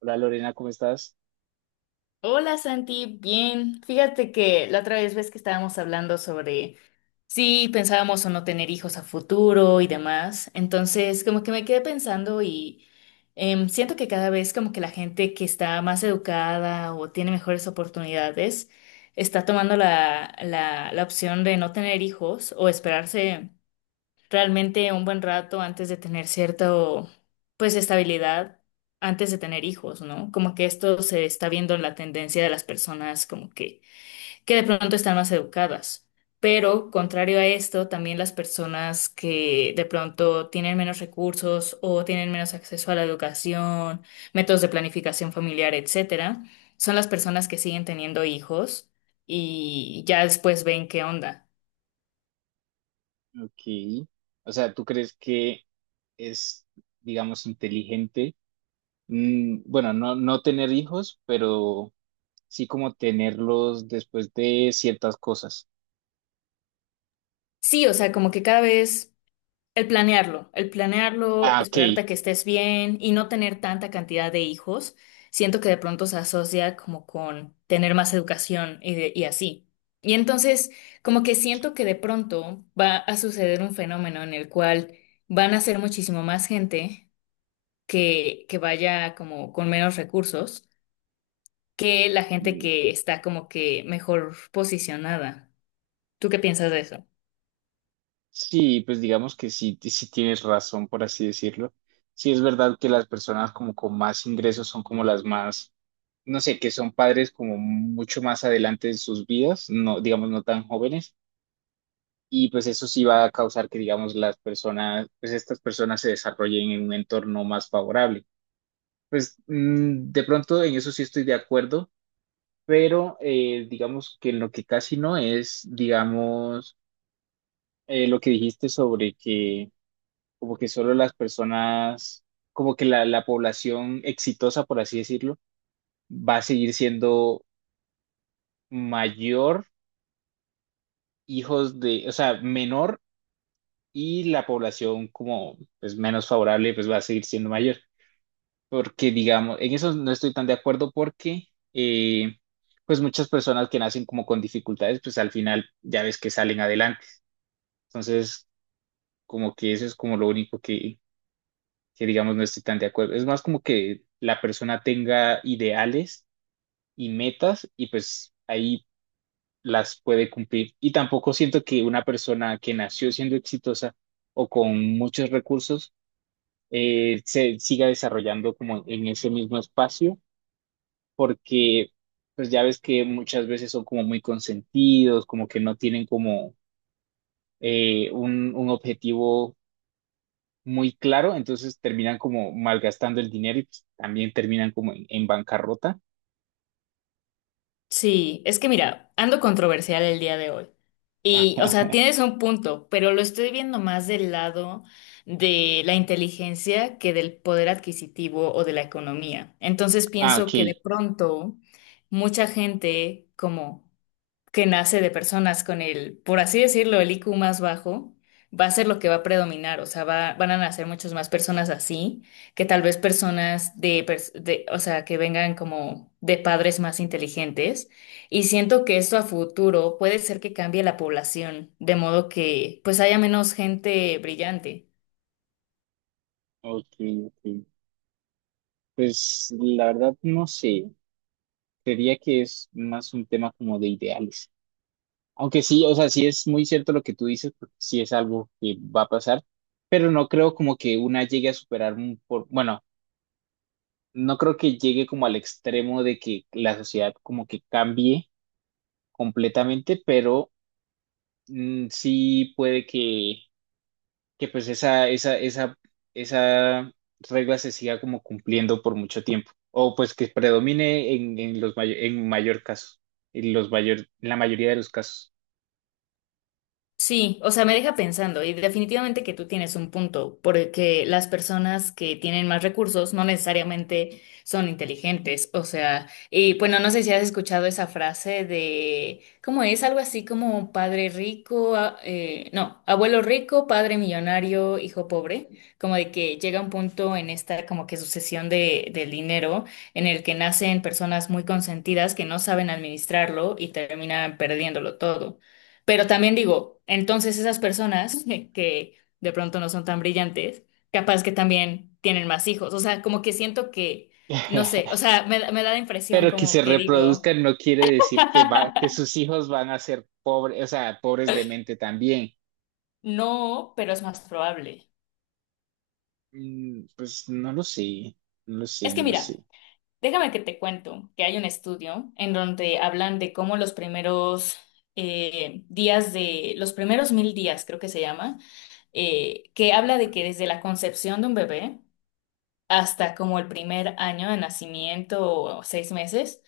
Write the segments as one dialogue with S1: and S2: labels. S1: Hola Lorena, ¿cómo estás?
S2: Hola Santi, bien. Fíjate que la otra vez ves que estábamos hablando sobre si pensábamos o no tener hijos a futuro y demás. Entonces, como que me quedé pensando y siento que cada vez como que la gente que está más educada o tiene mejores oportunidades está tomando la opción de no tener hijos o esperarse realmente un buen rato antes de tener cierto, pues, estabilidad, antes de tener hijos, ¿no? Como que esto se está viendo en la tendencia de las personas como que de pronto están más educadas. Pero contrario a esto, también las personas que de pronto tienen menos recursos o tienen menos acceso a la educación, métodos de planificación familiar, etcétera, son las personas que siguen teniendo hijos y ya después ven qué onda.
S1: Ok. O sea, ¿tú crees que es, digamos, inteligente? Bueno, no tener hijos, pero sí como tenerlos después de ciertas cosas.
S2: Sí, o sea, como que cada vez el planearlo,
S1: Ah, ok.
S2: esperarte a que estés bien y no tener tanta cantidad de hijos, siento que de pronto se asocia como con tener más educación y así. Y entonces, como que siento que de pronto va a suceder un fenómeno en el cual van a ser muchísimo más gente que vaya como con menos recursos que la gente
S1: Mm,
S2: que está como que mejor posicionada. ¿Tú qué piensas de eso?
S1: sí, pues digamos que sí, sí tienes razón, por así decirlo. Sí es verdad que las personas como con más ingresos son como las más, no sé, que son padres como mucho más adelante en sus vidas, no, digamos, no tan jóvenes. Y pues eso sí va a causar que, digamos, las personas, pues estas personas se desarrollen en un entorno más favorable. Pues de pronto en eso sí estoy de acuerdo, pero digamos que en lo que casi no es, digamos, lo que dijiste sobre que como que solo las personas, como que la población exitosa, por así decirlo, va a seguir siendo mayor hijos de, o sea, menor, y la población como pues menos favorable pues va a seguir siendo mayor. Porque, digamos, en eso no estoy tan de acuerdo porque, eh, pues muchas personas que nacen como con dificultades, pues al final ya ves que salen adelante. Entonces, como que eso es como lo único que digamos, no estoy tan de acuerdo. Es más como que la persona tenga ideales y metas y pues ahí las puede cumplir. Y tampoco siento que una persona que nació siendo exitosa o con muchos recursos se siga desarrollando como en ese mismo espacio porque pues ya ves que muchas veces son como muy consentidos, como que no tienen como un objetivo muy claro, entonces terminan como malgastando el dinero y pues, también terminan como en bancarrota.
S2: Sí, es que mira, ando controversial el día de hoy. Y, o sea, tienes un punto, pero lo estoy viendo más del lado de la inteligencia que del poder adquisitivo o de la economía. Entonces
S1: Ah, ok,
S2: pienso que de pronto mucha gente como que nace de personas con el, por así decirlo, el I Q más bajo, va a ser lo que va a predominar, o sea, van a nacer muchas más personas así que tal vez personas de, o sea, que vengan como de padres más inteligentes. Y siento que esto a futuro puede ser que cambie la población, de modo que pues haya menos gente brillante.
S1: ok, ok. Pues la verdad no sé, creería que es más un tema como de ideales. Aunque sí, o sea, sí es muy cierto lo que tú dices, porque sí es algo que va a pasar, pero no creo como que una llegue a superar un, por, bueno, no creo que llegue como al extremo de que la sociedad como que cambie completamente, pero mm, sí puede que pues esa regla se siga como cumpliendo por mucho tiempo, o pues que predomine en los en mayor caso, en los mayor, en la mayoría de los casos.
S2: Sí, o sea, me deja pensando y definitivamente que tú tienes un punto, porque las personas que tienen más recursos no necesariamente son inteligentes, o sea, y bueno, no sé si has escuchado esa frase de, ¿cómo es? Algo así como padre rico, no, abuelo rico, padre millonario, hijo pobre, como de que llega un punto en esta como que sucesión de, del dinero en el que nacen personas muy consentidas que no saben administrarlo y terminan perdiéndolo todo. Pero también digo, entonces esas personas que de pronto no son tan brillantes, capaz que también tienen más hijos. O sea, como que siento que, no sé, o sea, me da la impresión
S1: Pero que
S2: como
S1: se
S2: que digo,
S1: reproduzcan no quiere decir que va, que sus hijos van a ser pobres, o sea, pobres de mente también.
S2: no, pero es más probable.
S1: Mm, pues no lo sé, no lo sé,
S2: Es que
S1: no lo
S2: mira,
S1: sé.
S2: déjame que te cuento que hay un estudio en donde hablan de cómo los primeros los primeros 1.000 días, creo que se llama, que habla de que desde la concepción de un bebé, hasta como el primer año de nacimiento o 6 meses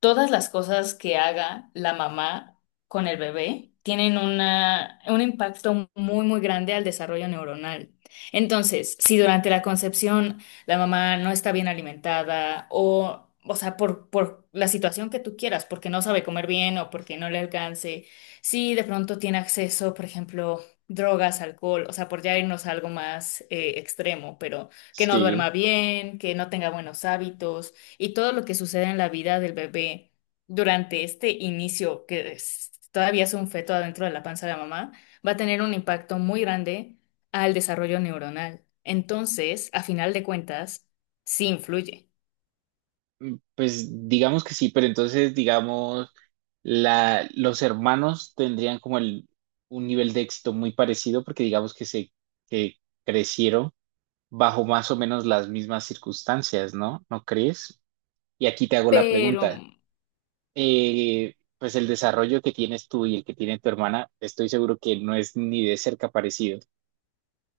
S2: todas las cosas que haga la mamá con el bebé tienen un impacto muy, muy grande al desarrollo neuronal. Entonces, si durante la concepción la mamá no está bien alimentada o sea, por la situación que tú quieras, porque no sabe comer bien o porque no le alcance, si de pronto tiene acceso, por ejemplo, drogas, alcohol, o sea, por ya irnos a algo más extremo, pero que no
S1: Sí,
S2: duerma bien, que no tenga buenos hábitos y todo lo que sucede en la vida del bebé durante este inicio, que todavía es un feto adentro de la panza de la mamá, va a tener un impacto muy grande al desarrollo neuronal. Entonces, a final de cuentas, sí influye.
S1: pues digamos que sí, pero entonces digamos los hermanos tendrían como el, un nivel de éxito muy parecido porque digamos que se que crecieron bajo más o menos las mismas circunstancias, ¿no? ¿No crees? Y aquí te hago la
S2: Pero
S1: pregunta. Pues el desarrollo que tienes tú y el que tiene tu hermana, estoy seguro que no es ni de cerca parecido.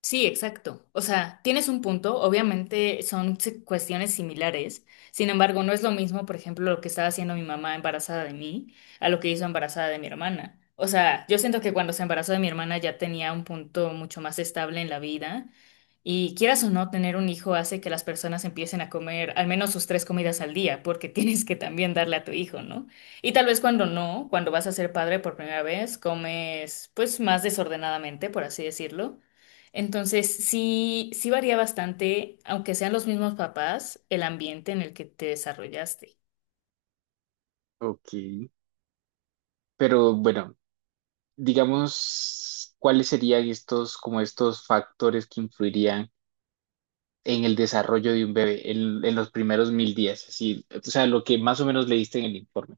S2: sí, exacto. O sea, tienes un punto, obviamente son cuestiones similares, sin embargo, no es lo mismo, por ejemplo, lo que estaba haciendo mi mamá embarazada de mí a lo que hizo embarazada de mi hermana. O sea, yo siento que cuando se embarazó de mi hermana ya tenía un punto mucho más estable en la vida y quieras o no, tener un hijo hace que las personas empiecen a comer al menos sus 3 comidas al día, porque tienes que también darle a tu hijo, ¿no? Y tal vez cuando no, cuando vas a ser padre por primera vez, comes pues más desordenadamente, por así decirlo. Entonces, sí, sí varía bastante, aunque sean los mismos papás, el ambiente en el que te desarrollaste.
S1: Ok, pero bueno, digamos, ¿cuáles serían estos, como estos factores que influirían en el desarrollo de un bebé en los primeros mil días, así, o sea, lo que más o menos leíste en el informe?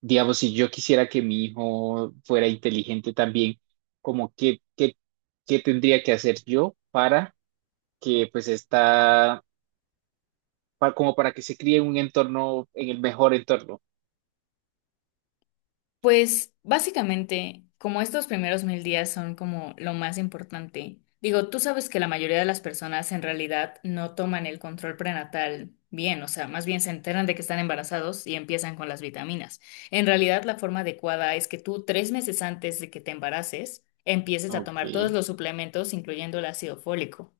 S1: Digamos, si yo quisiera que mi hijo fuera inteligente también, como qué, qué, qué tendría que hacer yo para que pues está, como para que se críe en un entorno, en el mejor entorno.
S2: Pues básicamente, como estos primeros 1.000 días son como lo más importante, digo, tú sabes que la mayoría de las personas en realidad no toman el control prenatal bien, o sea, más bien se enteran de que están embarazados y empiezan con las vitaminas. En realidad, la forma adecuada es que tú 3 meses antes de que te embaraces, empieces a
S1: Ok,
S2: tomar todos los suplementos, incluyendo el ácido fólico.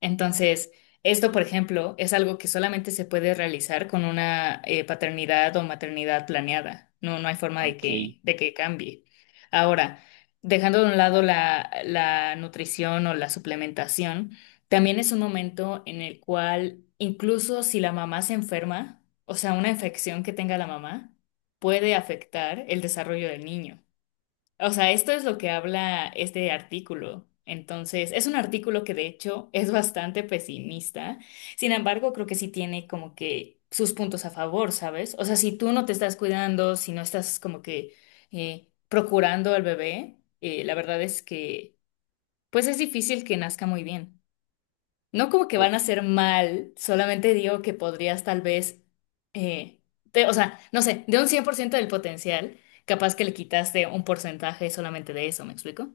S2: Entonces, esto, por ejemplo, es algo que solamente se puede realizar con una paternidad o maternidad planeada. No, no hay forma
S1: ok,
S2: de que cambie. Ahora, dejando de un lado la nutrición o la suplementación, también es un momento en el cual, incluso si la mamá se enferma, o sea, una infección que tenga la mamá, puede afectar el desarrollo del niño. O sea, esto es lo que habla este artículo. Entonces, es un artículo que de hecho es bastante pesimista. Sin embargo, creo que sí tiene como que sus puntos a favor, ¿sabes? O sea, si tú no te estás cuidando, si no estás como que procurando al bebé, la verdad es que pues es difícil que nazca muy bien. No como que
S1: ok,
S2: van a ser mal, solamente digo que podrías tal vez, eh, o sea, no sé, de un 100% del potencial, capaz que le quitaste un porcentaje solamente de eso, ¿me explico?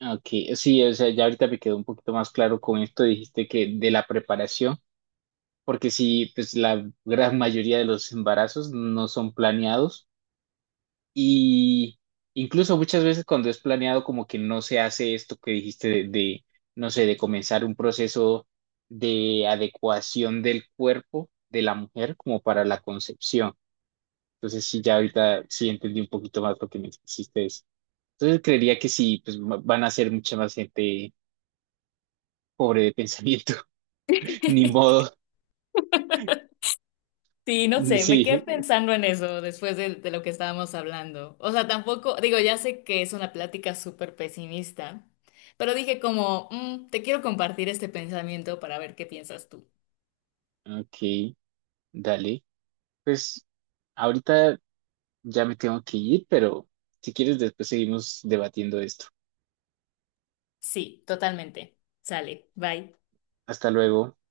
S1: ok. Sí, o sea, ya ahorita me quedó un poquito más claro con esto, dijiste que de la preparación, porque sí, pues la gran mayoría de los embarazos no son planeados. Y incluso muchas veces cuando es planeado, como que no se hace esto que dijiste de, no sé, de comenzar un proceso de adecuación del cuerpo de la mujer como para la concepción. Entonces, sí, ya ahorita sí entendí un poquito más lo que me hiciste eso. Entonces, creería que sí, pues van a ser mucha más gente pobre de pensamiento. Ni modo.
S2: Sí, no sé, me quedé
S1: Sí.
S2: pensando en eso después de lo que estábamos hablando. O sea, tampoco, digo, ya sé que es una plática súper pesimista, pero dije como, Te quiero compartir este pensamiento para ver qué piensas tú.
S1: Ok, dale. Pues ahorita. Ya me tengo que ir, pero si quieres después seguimos debatiendo esto.
S2: Sí, totalmente. Sale, bye.
S1: Hasta luego.